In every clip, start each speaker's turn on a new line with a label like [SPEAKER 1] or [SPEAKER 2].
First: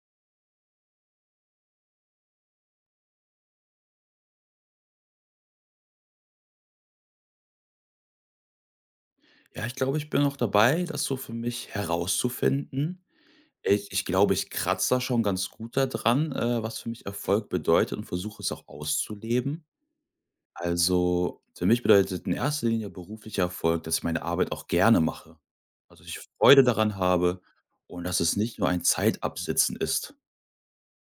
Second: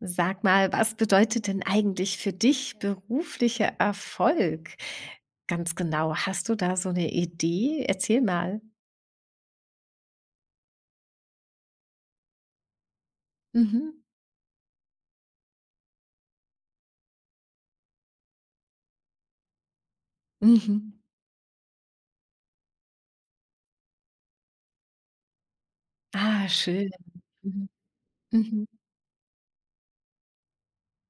[SPEAKER 1] Sag mal, was bedeutet denn eigentlich für dich beruflicher Erfolg? Ganz genau, hast du da so eine Idee? Erzähl mal.
[SPEAKER 2] Ja, ich glaube, ich bin noch dabei, das so für mich herauszufinden.
[SPEAKER 1] Mhm.
[SPEAKER 2] Ich glaube, ich kratze da schon ganz gut daran, was für mich Erfolg bedeutet, und versuche es auch auszuleben.
[SPEAKER 1] Mhm.
[SPEAKER 2] Also, für mich bedeutet in erster Linie beruflicher Erfolg, dass ich meine Arbeit auch gerne mache. Also, dass ich
[SPEAKER 1] Ah,
[SPEAKER 2] Freude
[SPEAKER 1] schön.
[SPEAKER 2] daran habe
[SPEAKER 1] Mhm.
[SPEAKER 2] und dass es nicht
[SPEAKER 1] Mhm.
[SPEAKER 2] nur ein Zeitabsitzen ist.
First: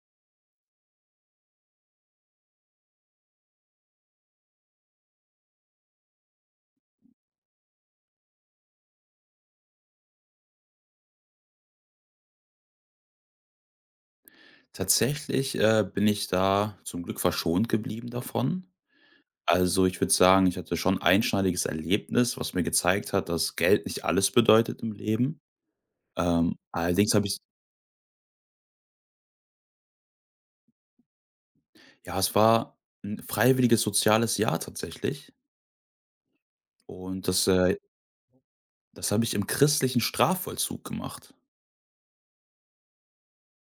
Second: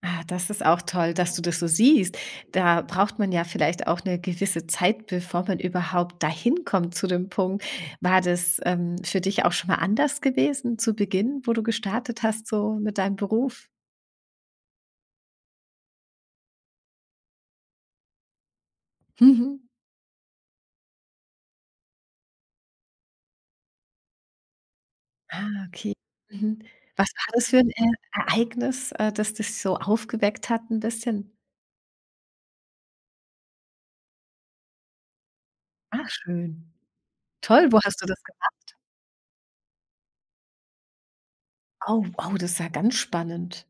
[SPEAKER 1] Ah, das ist auch toll, dass du das so siehst. Da braucht man ja vielleicht auch eine gewisse Zeit, bevor man überhaupt dahin kommt zu dem Punkt. War das, für dich auch schon mal anders gewesen zu Beginn, wo du gestartet hast so mit deinem Beruf?
[SPEAKER 2] Tatsächlich, bin ich da zum Glück verschont geblieben davon.
[SPEAKER 1] Mhm.
[SPEAKER 2] Also, ich würde sagen, ich hatte schon ein einschneidiges Erlebnis, was mir gezeigt hat, dass Geld nicht alles bedeutet im Leben.
[SPEAKER 1] Ah, okay.
[SPEAKER 2] Ähm,
[SPEAKER 1] Mhm. Was
[SPEAKER 2] allerdings
[SPEAKER 1] war
[SPEAKER 2] habe ich,
[SPEAKER 1] das für ein Ereignis, das dich so aufgeweckt hat 'n bisschen?
[SPEAKER 2] ja, es war ein freiwilliges soziales Jahr tatsächlich,
[SPEAKER 1] Ach schön.
[SPEAKER 2] und das,
[SPEAKER 1] Toll,
[SPEAKER 2] äh
[SPEAKER 1] wo hast du das gemacht?
[SPEAKER 2] das habe ich im christlichen Strafvollzug gemacht.
[SPEAKER 1] Oh, wow, das ist ja ganz spannend.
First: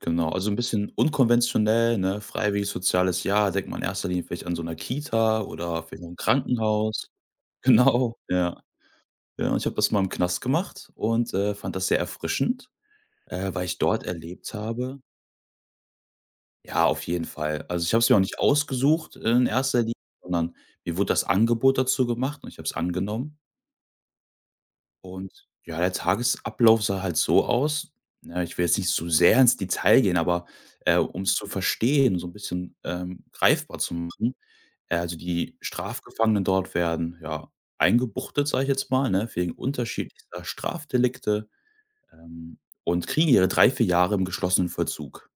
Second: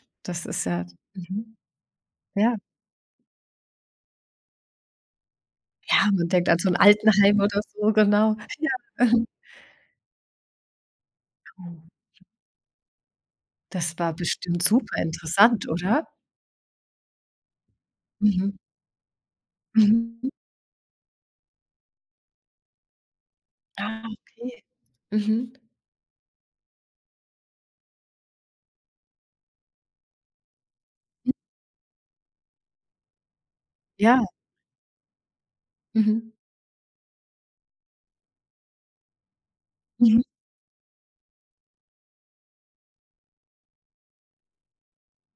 [SPEAKER 2] Genau,
[SPEAKER 1] Das
[SPEAKER 2] also ein
[SPEAKER 1] ist ja
[SPEAKER 2] bisschen
[SPEAKER 1] mhm,
[SPEAKER 2] unkonventionell, ne?
[SPEAKER 1] ja.
[SPEAKER 2] Freiwilliges soziales Jahr, denkt man in erster Linie vielleicht an so 'ner Kita oder vielleicht noch
[SPEAKER 1] Ja,
[SPEAKER 2] ein
[SPEAKER 1] man denkt an so 'n
[SPEAKER 2] Krankenhaus.
[SPEAKER 1] Altenheim oder so,
[SPEAKER 2] Genau,
[SPEAKER 1] genau.
[SPEAKER 2] ja.
[SPEAKER 1] Ja. Mhm.
[SPEAKER 2] Ja, und ich habe das mal im Knast gemacht und, fand
[SPEAKER 1] Oh,
[SPEAKER 2] das sehr erfrischend, weil ich
[SPEAKER 1] das
[SPEAKER 2] dort
[SPEAKER 1] war
[SPEAKER 2] erlebt
[SPEAKER 1] bestimmt
[SPEAKER 2] habe.
[SPEAKER 1] super interessant, oder?
[SPEAKER 2] Ja, auf jeden Fall. Also, ich habe es mir auch nicht
[SPEAKER 1] Mhm.
[SPEAKER 2] ausgesucht, in erster Linie,
[SPEAKER 1] Mhm.
[SPEAKER 2] sondern mir wurde das Angebot dazu gemacht, und ich habe es angenommen.
[SPEAKER 1] Ah, okay.
[SPEAKER 2] Und
[SPEAKER 1] Mhm.
[SPEAKER 2] ja, der Tagesablauf sah halt so aus. Ne, ich will jetzt nicht so sehr ins Detail gehen, aber, um es zu verstehen, so ein bisschen, greifbar zu
[SPEAKER 1] Ja.
[SPEAKER 2] machen. Also, die
[SPEAKER 1] Mhm.
[SPEAKER 2] Strafgefangenen dort werden, ja, eingebuchtet, sage ich jetzt mal, ne, wegen
[SPEAKER 1] Mhm.
[SPEAKER 2] unterschiedlichster Strafdelikte, ähm, und kriegen ihre 3, 4 Jahre im geschlossenen Vollzug.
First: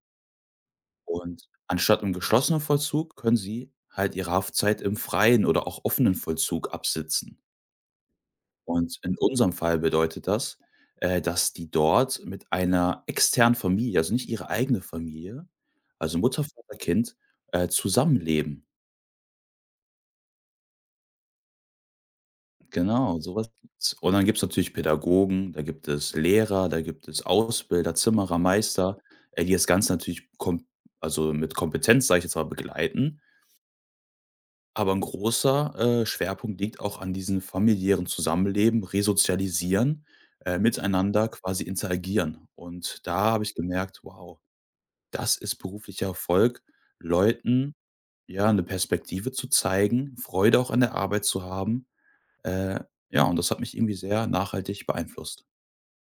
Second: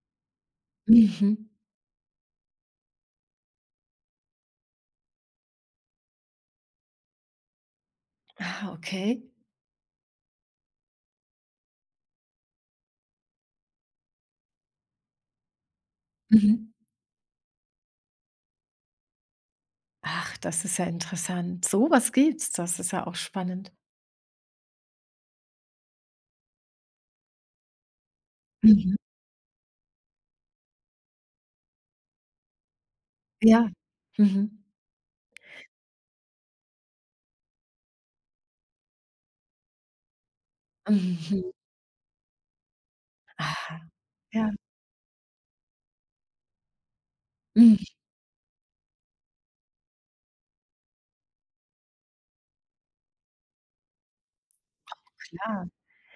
[SPEAKER 1] Mhm.
[SPEAKER 2] Und anstatt im geschlossenen Vollzug können sie halt ihre Haftzeit im freien oder auch offenen Vollzug absitzen.
[SPEAKER 1] Ah,
[SPEAKER 2] Und in
[SPEAKER 1] okay.
[SPEAKER 2] unserem Fall bedeutet das, dass die dort mit einer externen Familie, also nicht ihre eigene Familie, also Mutter,
[SPEAKER 1] Mhm.
[SPEAKER 2] Vater, Kind, zusammenleben.
[SPEAKER 1] Ach, das ist ja interessant. So was gibt's, das ist ja auch
[SPEAKER 2] Genau, sowas
[SPEAKER 1] spannend.
[SPEAKER 2] gibt's. Und dann gibt es natürlich Pädagogen, da gibt es Lehrer, da gibt es Ausbilder, Zimmerer,
[SPEAKER 1] Mhm.
[SPEAKER 2] Meister, die das Ganze natürlich kom also mit Kompetenz, sage ich jetzt mal, begleiten.
[SPEAKER 1] Ja. Mhm.
[SPEAKER 2] Aber ein großer, Schwerpunkt liegt auch an diesem familiären Zusammenleben, Resozialisieren, miteinander
[SPEAKER 1] Mhm.
[SPEAKER 2] quasi interagieren. Und da habe ich
[SPEAKER 1] Ah.
[SPEAKER 2] gemerkt: „Wow,
[SPEAKER 1] Ja.
[SPEAKER 2] das ist beruflicher Erfolg,
[SPEAKER 1] Mhm,
[SPEAKER 2] Leuten, ja, eine Perspektive zu zeigen, Freude auch an der Arbeit zu haben.“ Äh, ja, und das hat mich irgendwie sehr nachhaltig beeinflusst.
[SPEAKER 1] klar.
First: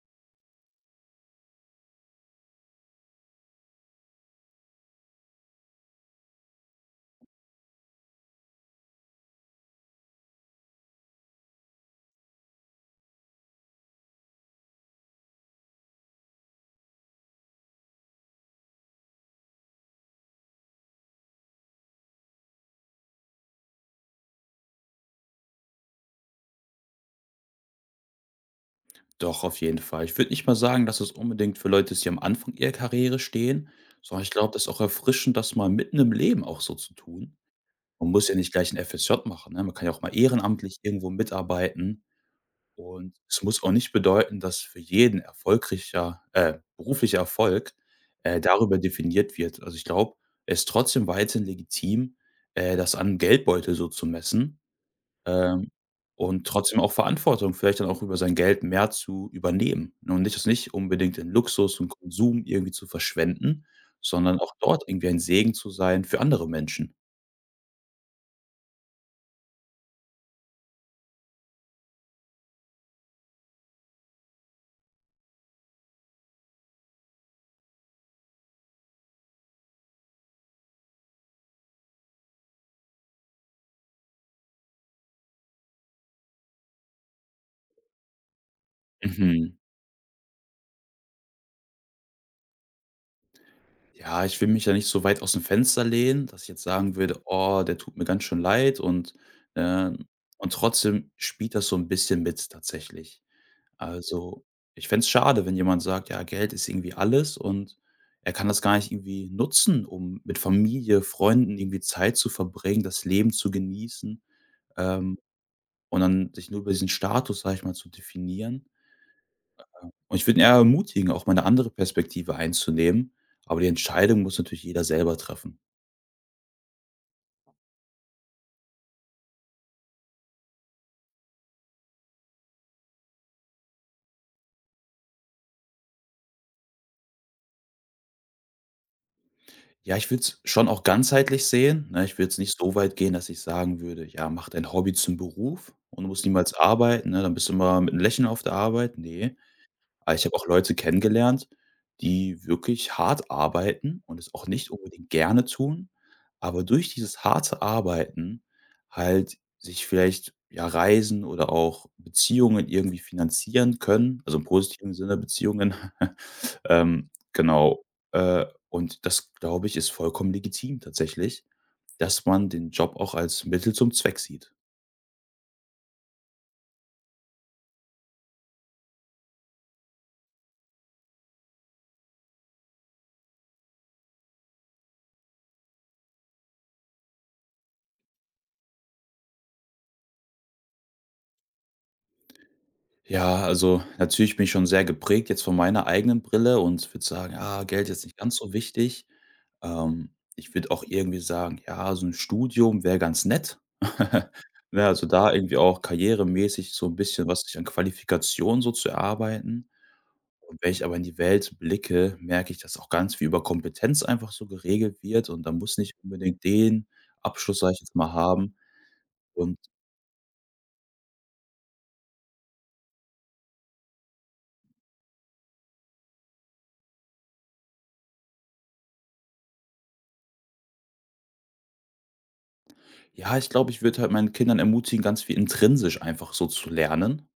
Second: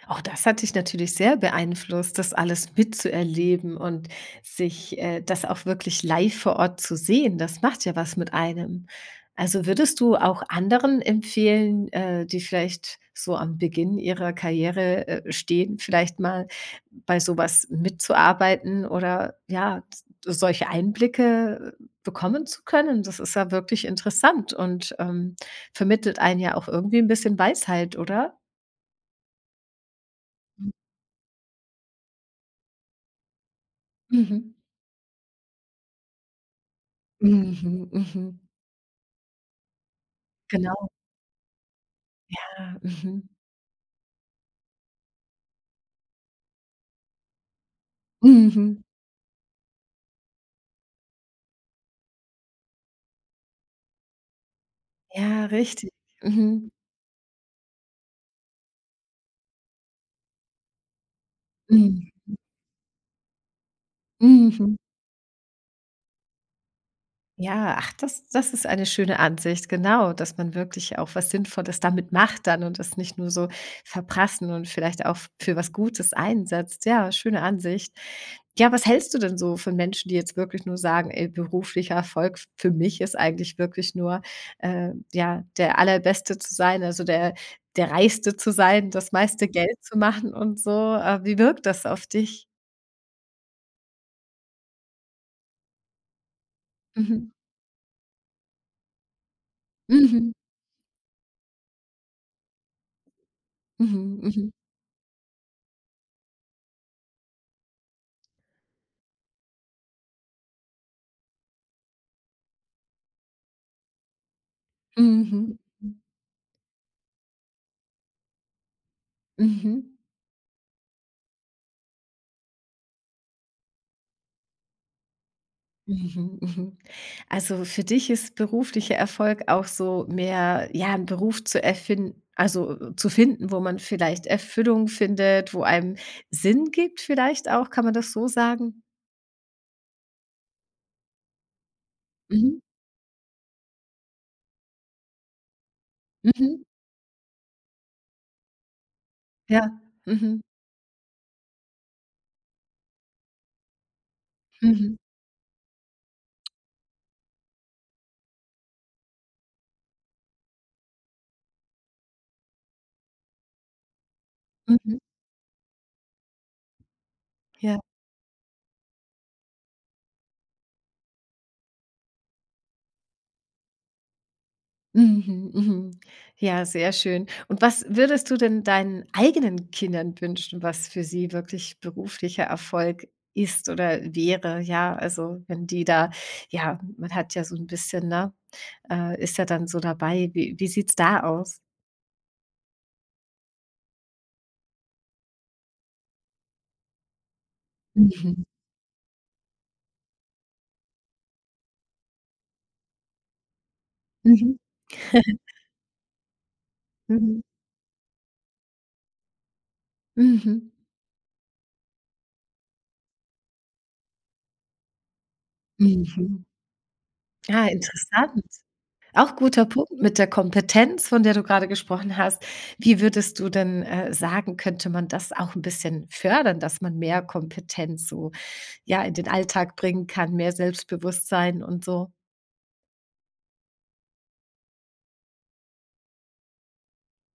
[SPEAKER 1] Auch das hat dich natürlich sehr beeinflusst, das alles mitzuerleben und sich das auch wirklich live vor Ort zu sehen. Das macht ja was mit einem. Also würdest du auch anderen empfehlen, die vielleicht so am Beginn ihrer Karriere stehen, vielleicht mal bei sowas mitzuarbeiten oder ja, solche Einblicke bekommen zu können? Das ist ja wirklich interessant und vermittelt einen ja auch irgendwie ein bisschen Weisheit, oder?
[SPEAKER 2] Doch, auf jeden Fall. Ich würde nicht mal sagen, dass es unbedingt für Leute ist, die am Anfang ihrer Karriere stehen, sondern ich glaube,
[SPEAKER 1] Mhm.
[SPEAKER 2] das ist auch erfrischend, das mal mitten im Leben auch so zu tun.
[SPEAKER 1] Mhm,
[SPEAKER 2] Man
[SPEAKER 1] mhm.
[SPEAKER 2] muss ja nicht gleich 'n FSJ machen, ne? Man kann ja auch mal ehrenamtlich
[SPEAKER 1] Genau,
[SPEAKER 2] irgendwo mitarbeiten,
[SPEAKER 1] ja,
[SPEAKER 2] und
[SPEAKER 1] mhm.
[SPEAKER 2] es muss auch nicht bedeuten, dass für jeden erfolgreicher beruflicher Erfolg, darüber
[SPEAKER 1] Mhm.
[SPEAKER 2] definiert wird. Also, ich glaube, es ist trotzdem weiterhin legitim, das an 'nem Geldbeutel so zu messen,
[SPEAKER 1] Ja,
[SPEAKER 2] ähm,
[SPEAKER 1] richtig.
[SPEAKER 2] und
[SPEAKER 1] Mhm.
[SPEAKER 2] trotzdem auch Verantwortung vielleicht dann auch über sein Geld mehr zu übernehmen, ne? Und nicht das nicht unbedingt in Luxus und
[SPEAKER 1] Mhm.
[SPEAKER 2] Konsum irgendwie zu verschwenden, sondern auch
[SPEAKER 1] Mhm.
[SPEAKER 2] dort irgendwie ein Segen zu sein für andere Menschen.
[SPEAKER 1] Ja, ach, das ist eine schöne Ansicht, genau, dass man wirklich auch was Sinnvolles damit macht dann und das nicht nur so verprassen und vielleicht auch für was Gutes einsetzt. Ja, schöne Ansicht. Ja, was hältst du denn so von Menschen, die jetzt wirklich nur sagen: „Ey, beruflicher Erfolg für mich ist eigentlich wirklich nur, ja, der Allerbeste zu sein, also der Reichste zu sein, das meiste
[SPEAKER 2] Mhm.
[SPEAKER 1] Geld zu machen und so.“ Wie wirkt das auf dich?
[SPEAKER 2] Ja, ich will mich ja nicht so weit aus dem Fenster lehnen, dass ich jetzt sagen würde:
[SPEAKER 1] Mhm.
[SPEAKER 2] „Oh, der tut mir ganz schön leid“, ähm
[SPEAKER 1] Mhm.
[SPEAKER 2] und trotzdem spielt das so ein bisschen mit tatsächlich.
[SPEAKER 1] Mhm.
[SPEAKER 2] Also,
[SPEAKER 1] Mhm.
[SPEAKER 2] ich fände es schade, wenn jemand sagt: „Ja, Geld ist irgendwie alles“, und er kann das gar nicht irgendwie nutzen, um mit Familie, Freunden irgendwie Zeit zu verbringen, das Leben zu genießen,
[SPEAKER 1] Mhm.
[SPEAKER 2] ähm,
[SPEAKER 1] Mhm.
[SPEAKER 2] und dann sich nur über diesen Status, sage ich mal, zu definieren.
[SPEAKER 1] Mhm.
[SPEAKER 2] Und ich würde ihn eher ermutigen, auch mal eine andere Perspektive einzunehmen, aber die Entscheidung muss natürlich jeder selber treffen.
[SPEAKER 1] Mhm, mhm. Also, für dich ist beruflicher Erfolg auch so mehr, ja, einen Beruf zu erfinden, also, zu finden, wo man vielleicht Erfüllung findet, wo einem Sinn gibt vielleicht auch, kann man das so sagen?
[SPEAKER 2] Ja, ich würde es schon auch ganzheitlich sehen, ne? Ich würde jetzt nicht
[SPEAKER 1] Mhm,
[SPEAKER 2] so weit gehen, dass ich sagen würde: „Ja, mach dein Hobby zum Beruf und du musst niemals
[SPEAKER 1] mhm,
[SPEAKER 2] arbeiten, ne? Dann bist du immer mit 'nem Lächeln auf der Arbeit.“ Ne,
[SPEAKER 1] ja,
[SPEAKER 2] aber ich habe
[SPEAKER 1] mhm,
[SPEAKER 2] auch Leute kennengelernt, die wirklich hart arbeiten und es auch nicht
[SPEAKER 1] mhm,
[SPEAKER 2] unbedingt gerne tun, aber durch dieses harte Arbeiten halt sich vielleicht, ja, Reisen oder auch Beziehungen irgendwie finanzieren können, also im positiven
[SPEAKER 1] mhm,
[SPEAKER 2] Sinne Beziehungen. Ähm,
[SPEAKER 1] ja.
[SPEAKER 2] genau, äh, und das, glaube ich, ist vollkommen legitim tatsächlich, dass man den Job auch als Mittel zum Zweck sieht.
[SPEAKER 1] Mhm, mhm. Ja, sehr schön. Und was würdest du denn deinen eigenen Kindern wünschen, was für sie wirklich beruflicher Erfolg ist oder wäre? Ja, also wenn die da ja, man hat ja so ein bisschen, ne ist ja dann so dabei. Wie sieht's da aus?
[SPEAKER 2] Ja, also natürlich bin ich schon sehr geprägt jetzt von meiner eigenen Brille und würde sagen, ah, Geld ist nicht ganz
[SPEAKER 1] Mhm,
[SPEAKER 2] so wichtig. Ähm, Ich würde auch irgendwie sagen, ja, so ein Studium wäre ganz nett.
[SPEAKER 1] mhm,
[SPEAKER 2] Ne, also da irgendwie auch karrieremäßig so ein bisschen was
[SPEAKER 1] mhm,
[SPEAKER 2] sich an Qualifikation so zu erarbeiten. Und
[SPEAKER 1] mhm,
[SPEAKER 2] wenn ich aber in die Welt blicke, merke ich, dass auch ganz viel über Kompetenz einfach so geregelt wird, und da muss nicht unbedingt
[SPEAKER 1] mhm.
[SPEAKER 2] den Abschluss,
[SPEAKER 1] Ah,
[SPEAKER 2] sage ich jetzt mal,
[SPEAKER 1] interessant.
[SPEAKER 2] haben.
[SPEAKER 1] Auch
[SPEAKER 2] Und
[SPEAKER 1] guter Punkt mit der Kompetenz, von der du gerade gesprochen hast. Wie würdest du denn, sagen, könnte man das auch ein bisschen fördern, dass man mehr Kompetenz so, ja, in den Alltag bringen kann, mehr Selbstbewusstsein und so?
[SPEAKER 2] ja, ich glaube, ich würde halt meinen Kindern ermutigen, ganz viel intrinsisch einfach so zu lernen.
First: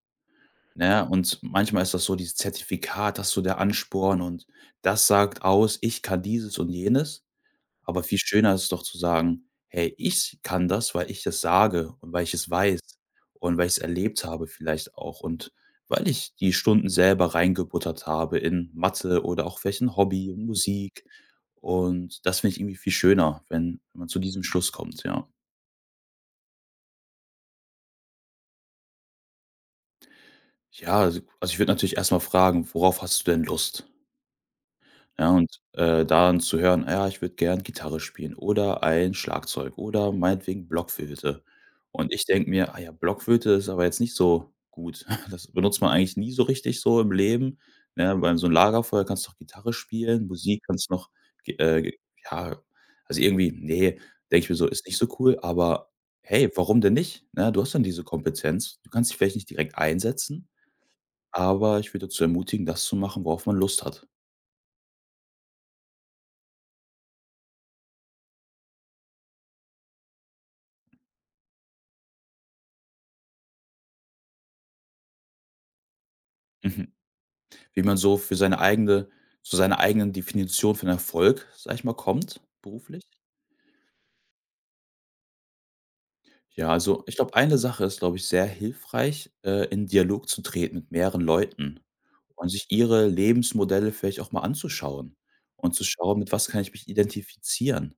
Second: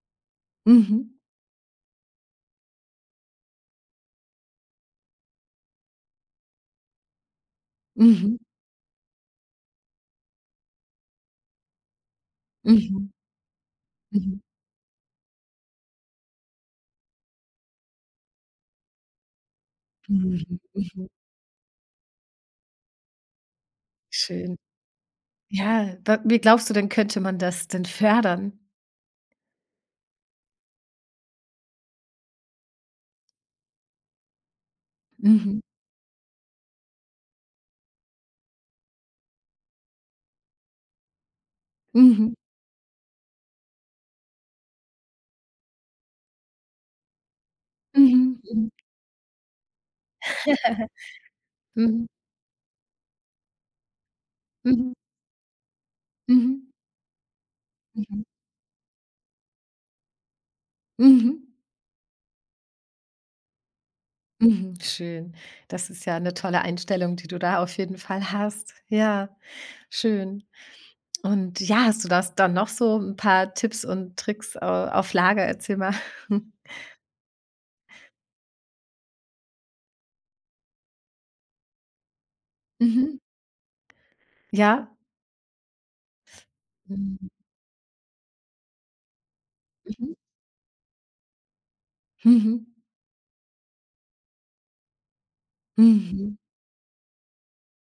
[SPEAKER 2] Ne?
[SPEAKER 1] Mhm,
[SPEAKER 2] Und manchmal ist das so, dieses Zertifikat, das ist so der Ansporn, und das sagt aus, ich kann dieses und jenes. Aber viel
[SPEAKER 1] mhm,
[SPEAKER 2] schöner ist es doch zu sagen, hey, ich kann das, weil ich es sage und weil ich es weiß
[SPEAKER 1] mhm,
[SPEAKER 2] und weil ich es erlebt
[SPEAKER 1] mhm,
[SPEAKER 2] habe vielleicht auch, und weil ich die Stunden selber reingebuttert habe in Mathe oder auch vielleicht ein Hobby,
[SPEAKER 1] mhm,
[SPEAKER 2] Musik.
[SPEAKER 1] mhm.
[SPEAKER 2] Und das finde ich irgendwie viel schöner, wenn, man zu diesem
[SPEAKER 1] Schön.
[SPEAKER 2] Schluss kommt, ja.
[SPEAKER 1] Ja, wa wie glaubst du denn, könnte man das denn fördern?
[SPEAKER 2] Ja, also ich würde natürlich erstmal fragen, worauf hast du denn Lust? Ja, und,
[SPEAKER 1] Mhm,
[SPEAKER 2] dann zu hören: „Ah ja, ich würde gern Gitarre spielen oder ein Schlagzeug oder meinetwegen Blockflöte.“ Und ich
[SPEAKER 1] mhm,
[SPEAKER 2] denke mir: „Ah ja, Blockflöte ist aber jetzt nicht so gut. Das benutzt man eigentlich nie so richtig so im Leben, ne?
[SPEAKER 1] mhm,
[SPEAKER 2] Beim
[SPEAKER 1] mhm.
[SPEAKER 2] so 'n
[SPEAKER 1] Mhm,
[SPEAKER 2] Lagerfeuer kannst du doch Gitarre spielen, Musik kannst du noch ge ge ja, also irgendwie nee, denke ich mir so, ist
[SPEAKER 1] mhm,
[SPEAKER 2] nicht so cool, aber
[SPEAKER 1] mhm,
[SPEAKER 2] hey,
[SPEAKER 1] mhm,
[SPEAKER 2] warum denn nicht, ne? Du hast dann diese
[SPEAKER 1] mhm,
[SPEAKER 2] Kompetenz. Du kannst dich vielleicht nicht direkt einsetzen,
[SPEAKER 1] mhm.
[SPEAKER 2] aber ich würde dazu ermutigen, das zu machen, worauf man Lust hat.
[SPEAKER 1] Mhm, schön. Das ist ja eine tolle Einstellung, die du da auf jeden Fall hast. Ja, schön. Und ja, hast du das dann noch so ein paar Tipps und Tricks au auf Lager? Erzähl mal.
[SPEAKER 2] Mhm. Wie man so für seine eigene, zu seiner eigenen Definition von Erfolg, sage ich mal, kommt, beruflich.
[SPEAKER 1] Mhm. Ja?
[SPEAKER 2] Ja, also ich
[SPEAKER 1] Mhm.
[SPEAKER 2] glaube, eine Sache ist, glaube ich, sehr hilfreich, in
[SPEAKER 1] Mhm.
[SPEAKER 2] Dialog zu treten mit mehreren Leuten und
[SPEAKER 1] Mhm.
[SPEAKER 2] sich ihre Lebensmodelle vielleicht auch mal anzuschauen und zu schauen, mit
[SPEAKER 1] Mhm.
[SPEAKER 2] was kann ich mich identifizieren.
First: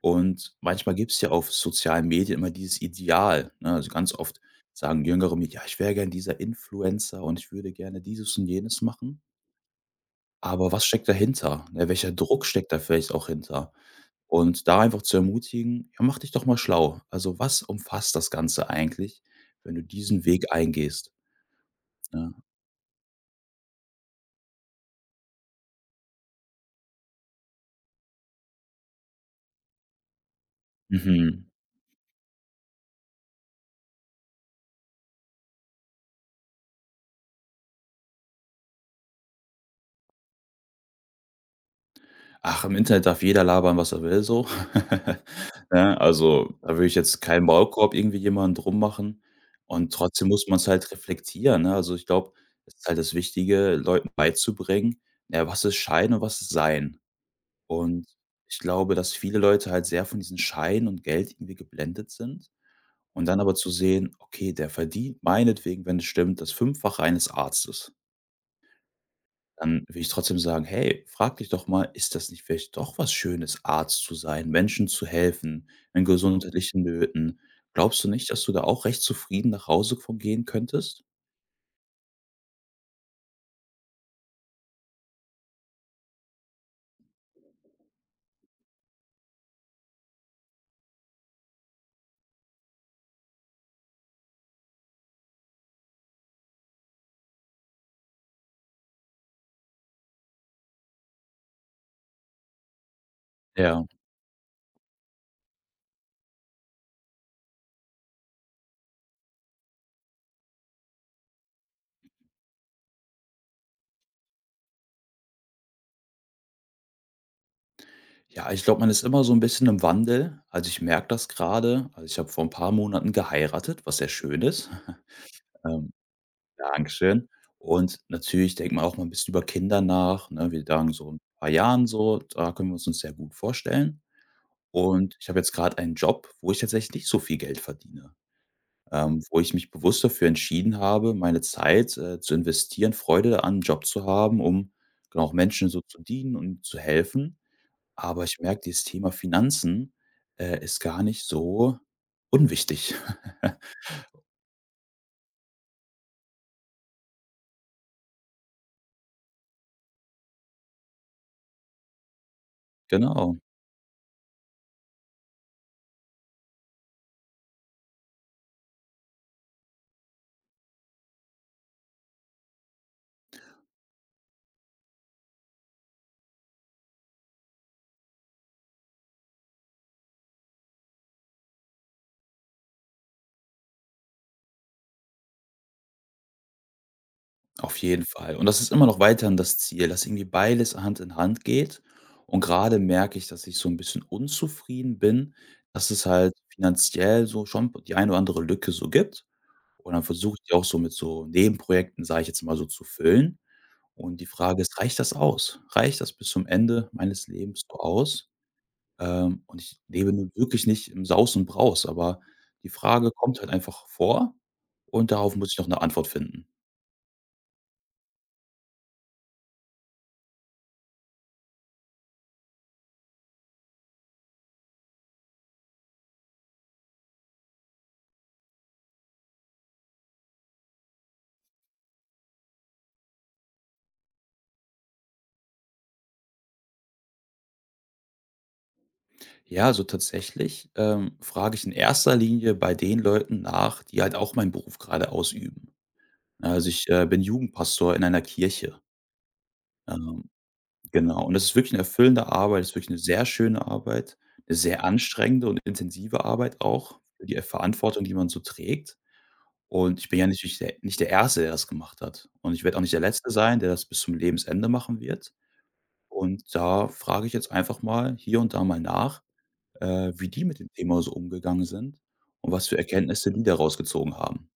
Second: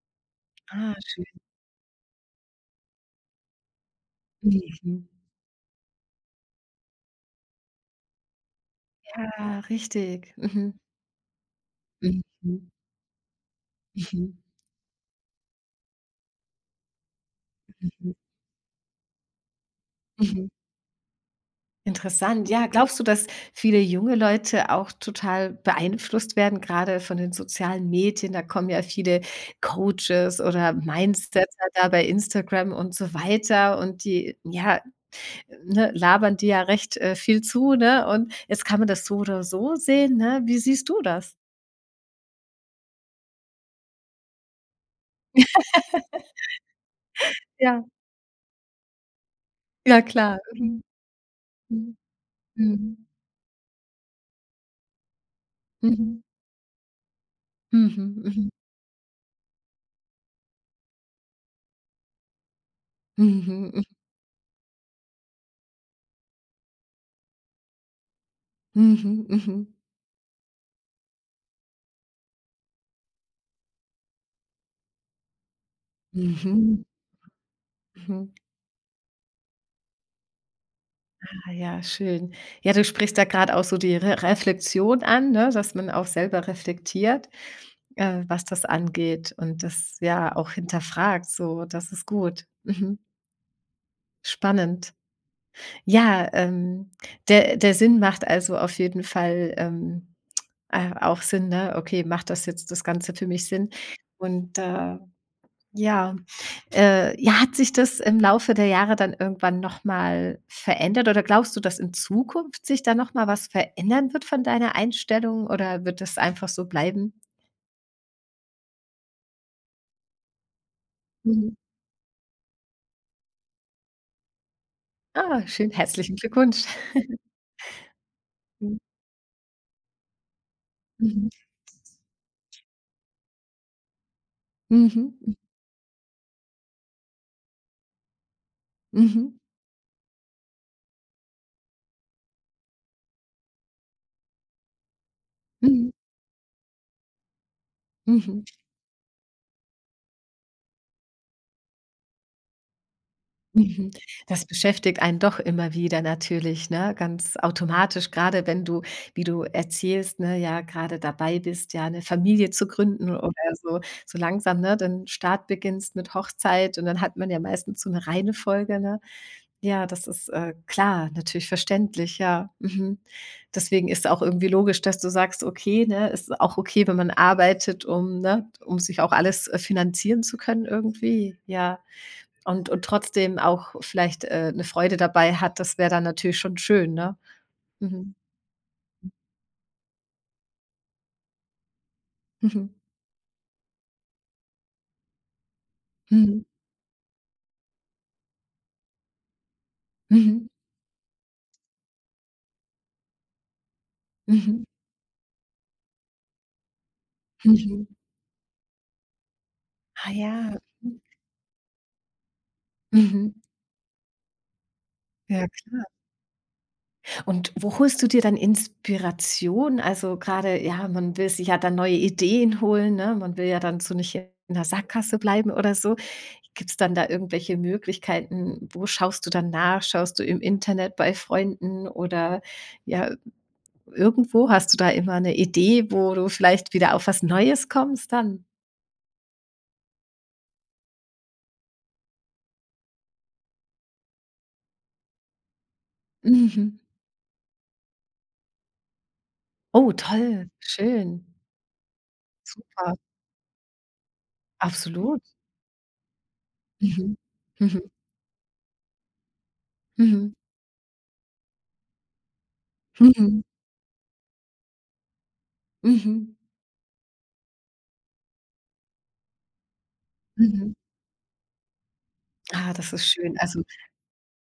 [SPEAKER 2] Und manchmal
[SPEAKER 1] Ah,
[SPEAKER 2] gibt es
[SPEAKER 1] schön.
[SPEAKER 2] ja auf sozialen Medien immer dieses Ideal, ne? Also, ganz oft sagen
[SPEAKER 1] Mhm.
[SPEAKER 2] Jüngere mir: „Ja, ich wäre gern dieser Influencer und ich würde gerne dieses und jenes machen.“
[SPEAKER 1] Ja, richtig.
[SPEAKER 2] Aber
[SPEAKER 1] Mhm.
[SPEAKER 2] was steckt dahinter? Ne, welcher
[SPEAKER 1] Mhm.
[SPEAKER 2] Druck steckt
[SPEAKER 1] Mhm.
[SPEAKER 2] da vielleicht auch hinter?
[SPEAKER 1] Mhm.
[SPEAKER 2] Und da einfach zu ermutigen: „Ja, mach dich doch mal schlau. Also, was umfasst
[SPEAKER 1] Mhm.
[SPEAKER 2] das Ganze eigentlich, wenn du diesen
[SPEAKER 1] Mhm.
[SPEAKER 2] Weg eingehst?“ Ja.
[SPEAKER 1] Interessant. Ja, glaubst du, dass viele junge Leute auch total beeinflusst werden, gerade von den sozialen Medien? Da kommen ja viele Coaches oder
[SPEAKER 2] Mhm.
[SPEAKER 1] Mindsetter da bei Instagram und so weiter und die, ja, ne, labern die ja recht, viel zu, ne? Und jetzt kann man das so oder so sehen, ne? Wie siehst du das?
[SPEAKER 2] Ach, im Internet darf jeder labern, was er will so. Ne, also, da würde ich jetzt keinen
[SPEAKER 1] Ja,
[SPEAKER 2] Maulkorb irgendwie jemanden drum machen. Und
[SPEAKER 1] ja
[SPEAKER 2] trotzdem
[SPEAKER 1] klar.
[SPEAKER 2] muss man es
[SPEAKER 1] Mhm,
[SPEAKER 2] halt reflektieren, ne? Also, ich glaube, es ist
[SPEAKER 1] mhm,
[SPEAKER 2] halt das Wichtige, Leuten beizubringen, ja, was ist Schein und
[SPEAKER 1] mhm,
[SPEAKER 2] was ist Sein.
[SPEAKER 1] mhm,
[SPEAKER 2] Und
[SPEAKER 1] mhm,
[SPEAKER 2] ich glaube, dass viele Leute halt sehr von diesen Scheinen und Geld irgendwie geblendet sind und dann aber
[SPEAKER 1] mhm,
[SPEAKER 2] zu
[SPEAKER 1] mhm,
[SPEAKER 2] sehen: „Okay, der verdient meinetwegen, wenn es stimmt, das Fünffache eines Arztes.“
[SPEAKER 1] mhm, mhm, mhm,
[SPEAKER 2] Dann will ich trotzdem sagen: „Hey, frag dich doch mal, ist das nicht vielleicht doch was Schönes, Arzt zu sein, Menschen zu helfen in gesundheitlichen
[SPEAKER 1] mhm,
[SPEAKER 2] Nöten? Glaubst du
[SPEAKER 1] mhm.
[SPEAKER 2] nicht, dass du da auch recht zufrieden nach Hause von gehen könntest?“
[SPEAKER 1] Ah ja, schön. Ja, du sprichst da gerade auch so die Re Reflexion an, ne, dass man auch selber reflektiert, was das angeht und das ja auch hinterfragt, so, das ist gut. Mhm. Spannend. Ja, der Sinn macht also auf jeden Fall, auch Sinn, ne? Okay, macht das jetzt das Ganze für mich Sinn?
[SPEAKER 2] Ja.
[SPEAKER 1] Und, ja. Ja, hat sich das im Laufe der Jahre dann irgendwann nochmal verändert oder glaubst du, dass in Zukunft sich da nochmal was verändern wird von deiner Einstellung oder wird das einfach so bleiben?
[SPEAKER 2] Ja, ich glaube, man ist immer so ein bisschen im Wandel. Also, ich merke das
[SPEAKER 1] Mhm.
[SPEAKER 2] gerade. Also, ich habe vor ein paar Monaten geheiratet, was sehr schön ist.
[SPEAKER 1] Ah, schön, herzlichen Glückwunsch.
[SPEAKER 2] Dankeschön. Und natürlich denkt
[SPEAKER 1] Mhm.
[SPEAKER 2] man auch mal ein bisschen über Kinder nach, ne? Wir sagen so in ein
[SPEAKER 1] Mhm.
[SPEAKER 2] paar Jahren so, da können wir uns sehr gut vorstellen. Und ich
[SPEAKER 1] Mhm.
[SPEAKER 2] habe jetzt gerade einen Job, wo ich tatsächlich nicht so viel Geld verdiene,
[SPEAKER 1] Mhm.
[SPEAKER 2] wo ich mich bewusst dafür entschieden habe, meine Zeit, zu investieren, Freude an 'n Job zu haben, um genau auch Menschen
[SPEAKER 1] Mhm.
[SPEAKER 2] so
[SPEAKER 1] Mhm.
[SPEAKER 2] zu dienen und zu helfen. Aber ich
[SPEAKER 1] Mhm.
[SPEAKER 2] merke, dieses Thema Finanzen, ist gar nicht so unwichtig.
[SPEAKER 1] Mhm. Das beschäftigt einen doch immer wieder natürlich, ne, ganz automatisch, gerade wenn du, wie du erzählst, ne, ja gerade dabei bist, ja eine Familie zu gründen oder
[SPEAKER 2] Genau.
[SPEAKER 1] so so langsam, ne, den Start beginnst mit Hochzeit und dann hat man ja meistens so eine reine Folge, ne? Ja, das ist, klar, natürlich verständlich, ja. Mhm. Deswegen ist auch irgendwie logisch, dass du sagst: „Okay, ne, ist auch okay, wenn man arbeitet, um, ne um sich auch alles, finanzieren zu können irgendwie“, ja. Und trotzdem auch vielleicht, 'ne Freude dabei hat, das wäre dann natürlich schon schön, ne?
[SPEAKER 2] Auf jeden
[SPEAKER 1] Mhm.
[SPEAKER 2] Fall. Und das ist immer noch weiterhin das Ziel, dass irgendwie beides Hand in Hand geht. Und
[SPEAKER 1] Mhm.
[SPEAKER 2] gerade merke ich, dass ich so ein bisschen unzufrieden bin, dass es halt
[SPEAKER 1] Mhm.
[SPEAKER 2] finanziell so schon die eine oder andere Lücke so gibt. Und dann versuche ich
[SPEAKER 1] Mhm.
[SPEAKER 2] die auch so mit so Nebenprojekten, sage ich jetzt mal so, zu füllen. Und die Frage
[SPEAKER 1] Mhm.
[SPEAKER 2] ist: „Reicht das aus? Reicht das bis zum Ende meines Lebens so
[SPEAKER 1] Mhm.
[SPEAKER 2] aus?“ Und ich
[SPEAKER 1] Ah
[SPEAKER 2] lebe nun
[SPEAKER 1] ja.
[SPEAKER 2] wirklich nicht
[SPEAKER 1] Mhm.
[SPEAKER 2] im Saus und Braus, aber die Frage
[SPEAKER 1] Mhm.
[SPEAKER 2] kommt halt einfach vor, und darauf
[SPEAKER 1] Ja
[SPEAKER 2] muss ich noch eine
[SPEAKER 1] klar.
[SPEAKER 2] Antwort finden.
[SPEAKER 1] Und wo holst du dir dann Inspiration? Also, gerade, ja, man will sich ja dann neue Ideen holen, ne? Man will ja dann so nicht in der Sackgasse bleiben oder so. Gibt's dann da irgendwelche Möglichkeiten? Wo schaust du dann nach? Schaust du im Internet bei Freunden oder ja, irgendwo hast du da immer eine Idee, wo du vielleicht wieder auf was Neues kommst dann?
[SPEAKER 2] Ja, also tatsächlich, frage ich in erster Linie bei den Leuten nach, die halt auch meinen Beruf gerade ausüben. Ne,
[SPEAKER 1] Mhm.
[SPEAKER 2] also, ich, bin Jugendpastor in einer Kirche,
[SPEAKER 1] Oh,
[SPEAKER 2] ähm,
[SPEAKER 1] toll,
[SPEAKER 2] genau.
[SPEAKER 1] schön,
[SPEAKER 2] Und das ist wirklich eine erfüllende Arbeit, das ist wirklich
[SPEAKER 1] super,
[SPEAKER 2] eine sehr schöne Arbeit, eine sehr
[SPEAKER 1] absolut.
[SPEAKER 2] anstrengende und intensive Arbeit auch
[SPEAKER 1] Mhm.
[SPEAKER 2] für die
[SPEAKER 1] Mhm.
[SPEAKER 2] Verantwortung, die man so trägt. Und ich bin ja
[SPEAKER 1] Mhm.
[SPEAKER 2] natürlich der nicht der Erste, der das gemacht hat. Und ich werde auch nicht der
[SPEAKER 1] Mhm.
[SPEAKER 2] Letzte
[SPEAKER 1] Mhm.
[SPEAKER 2] sein, der das bis zum Lebensende machen wird.
[SPEAKER 1] Mhm.
[SPEAKER 2] Und da frage ich jetzt einfach mal hier und da mal nach, wie die mit dem
[SPEAKER 1] Mhm.
[SPEAKER 2] Thema so umgegangen sind und was
[SPEAKER 1] Ah,
[SPEAKER 2] für
[SPEAKER 1] das ist
[SPEAKER 2] Erkenntnisse
[SPEAKER 1] schön.
[SPEAKER 2] die
[SPEAKER 1] Also
[SPEAKER 2] daraus gezogen haben.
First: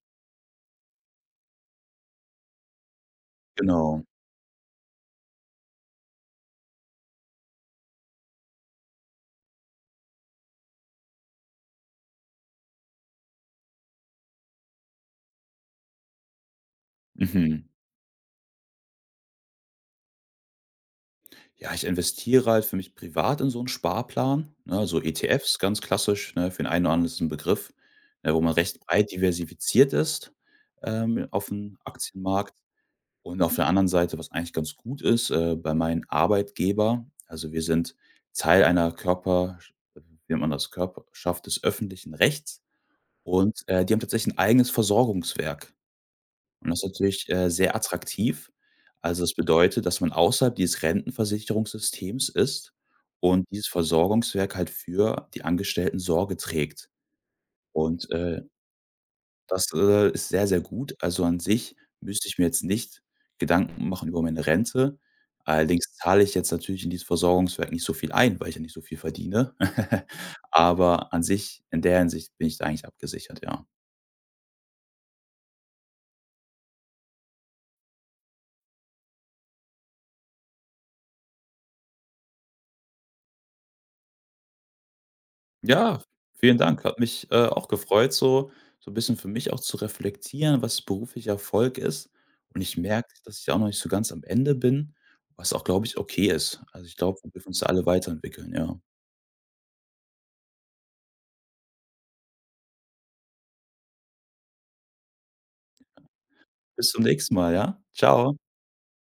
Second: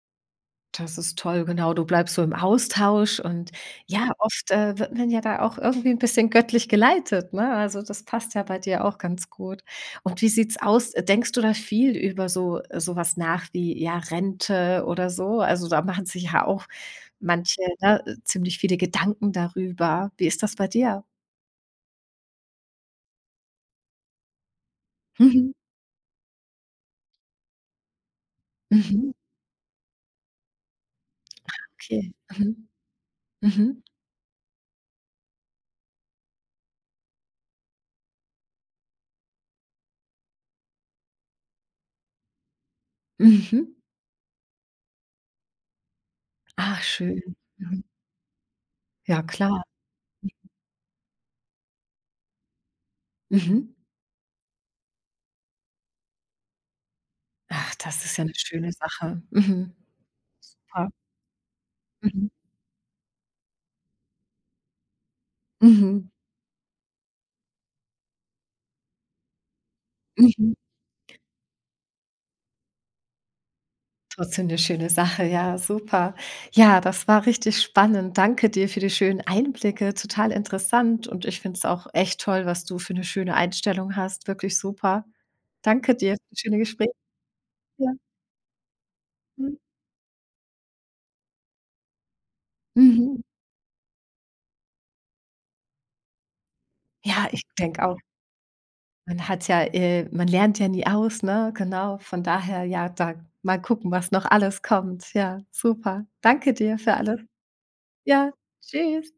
[SPEAKER 1] das ist toll, genau. Du bleibst so im Austausch und
[SPEAKER 2] Genau.
[SPEAKER 1] ja, oft, wird man ja da auch irgendwie ein bisschen göttlich geleitet, ne? Also, das passt ja bei dir auch ganz gut. Und wie sieht's aus? Denkst du da viel über so sowas nach wie, ja, Rente oder so? Also, da machen sich ja auch manche,
[SPEAKER 2] Mhm.
[SPEAKER 1] ne, ziemlich viele Gedanken darüber. Wie ist das bei dir?
[SPEAKER 2] Ja, ich investiere halt für mich privat in so einen Sparplan, ne, so
[SPEAKER 1] Mhm.
[SPEAKER 2] ETFs ganz klassisch, ne, für den einen oder anderen ist es ein Begriff, ne, wo man recht breit
[SPEAKER 1] Mhm.
[SPEAKER 2] diversifiziert ist, aufm
[SPEAKER 1] Okay.
[SPEAKER 2] Aktienmarkt.
[SPEAKER 1] Mhm.
[SPEAKER 2] Und auf der
[SPEAKER 1] Mhm.
[SPEAKER 2] anderen Seite, was eigentlich ganz gut ist, bei meinem Arbeitgeber, also, wir sind Teil einer Körper, wie nennt man das, Körperschaft des öffentlichen Rechts, und,
[SPEAKER 1] Mhm.
[SPEAKER 2] die haben tatsächlich ein eigenes Versorgungswerk. Und
[SPEAKER 1] Ah,
[SPEAKER 2] das ist
[SPEAKER 1] schön.
[SPEAKER 2] natürlich, sehr
[SPEAKER 1] Mhm.
[SPEAKER 2] attraktiv. Also,
[SPEAKER 1] Ja,
[SPEAKER 2] das
[SPEAKER 1] klar.
[SPEAKER 2] bedeutet, dass man außerhalb dieses Rentenversicherungssystems ist und dieses
[SPEAKER 1] Mhm.
[SPEAKER 2] Versorgungswerk halt für die Angestellten Sorge trägt.
[SPEAKER 1] Ach, das
[SPEAKER 2] Und,
[SPEAKER 1] ist ja eine schöne Sache.
[SPEAKER 2] das,
[SPEAKER 1] Mhm.
[SPEAKER 2] ist sehr, sehr
[SPEAKER 1] Super.
[SPEAKER 2] gut. Also, an sich müsste
[SPEAKER 1] Mhm.
[SPEAKER 2] ich mir jetzt nicht Gedanken machen über meine Rente. Allerdings
[SPEAKER 1] Mhm.
[SPEAKER 2] zahle ich jetzt natürlich in dieses Versorgungswerk nicht so viel ein, weil ich ja nicht so viel verdiene.
[SPEAKER 1] Mhm.
[SPEAKER 2] Aber an sich in der Hinsicht bin ich da eigentlich abgesichert, ja.
[SPEAKER 1] Trotzdem 'ne schöne Sache, ja, super. Ja, das war richtig spannend. Danke dir für die schönen Einblicke, total interessant und ich finde es auch echt toll, was du für 'ne schöne Einstellung hast, wirklich super. Danke
[SPEAKER 2] Ja,
[SPEAKER 1] dir fürs
[SPEAKER 2] vielen
[SPEAKER 1] schöne
[SPEAKER 2] Dank.
[SPEAKER 1] Gespräch.
[SPEAKER 2] Hat mich, auch
[SPEAKER 1] Ja.
[SPEAKER 2] gefreut, so ein bisschen für mich
[SPEAKER 1] Mhm.
[SPEAKER 2] auch zu reflektieren, was beruflicher Erfolg ist. Und ich merke,
[SPEAKER 1] Mhm.
[SPEAKER 2] dass ich auch noch nicht so ganz am Ende bin, was auch, glaube ich, okay ist. Also, ich glaube,
[SPEAKER 1] Ja,
[SPEAKER 2] wir
[SPEAKER 1] ich
[SPEAKER 2] dürfen uns da alle
[SPEAKER 1] denke auch,
[SPEAKER 2] weiterentwickeln, ja.
[SPEAKER 1] man hat ja man lernt ja nie aus, ne? Genau, von daher, ja, da mal gucken, was noch alles kommt. Ja, super. Danke dir
[SPEAKER 2] Bis
[SPEAKER 1] für
[SPEAKER 2] zum
[SPEAKER 1] alles.
[SPEAKER 2] nächsten Mal, ja?
[SPEAKER 1] Ja,
[SPEAKER 2] Ciao.
[SPEAKER 1] tschüss.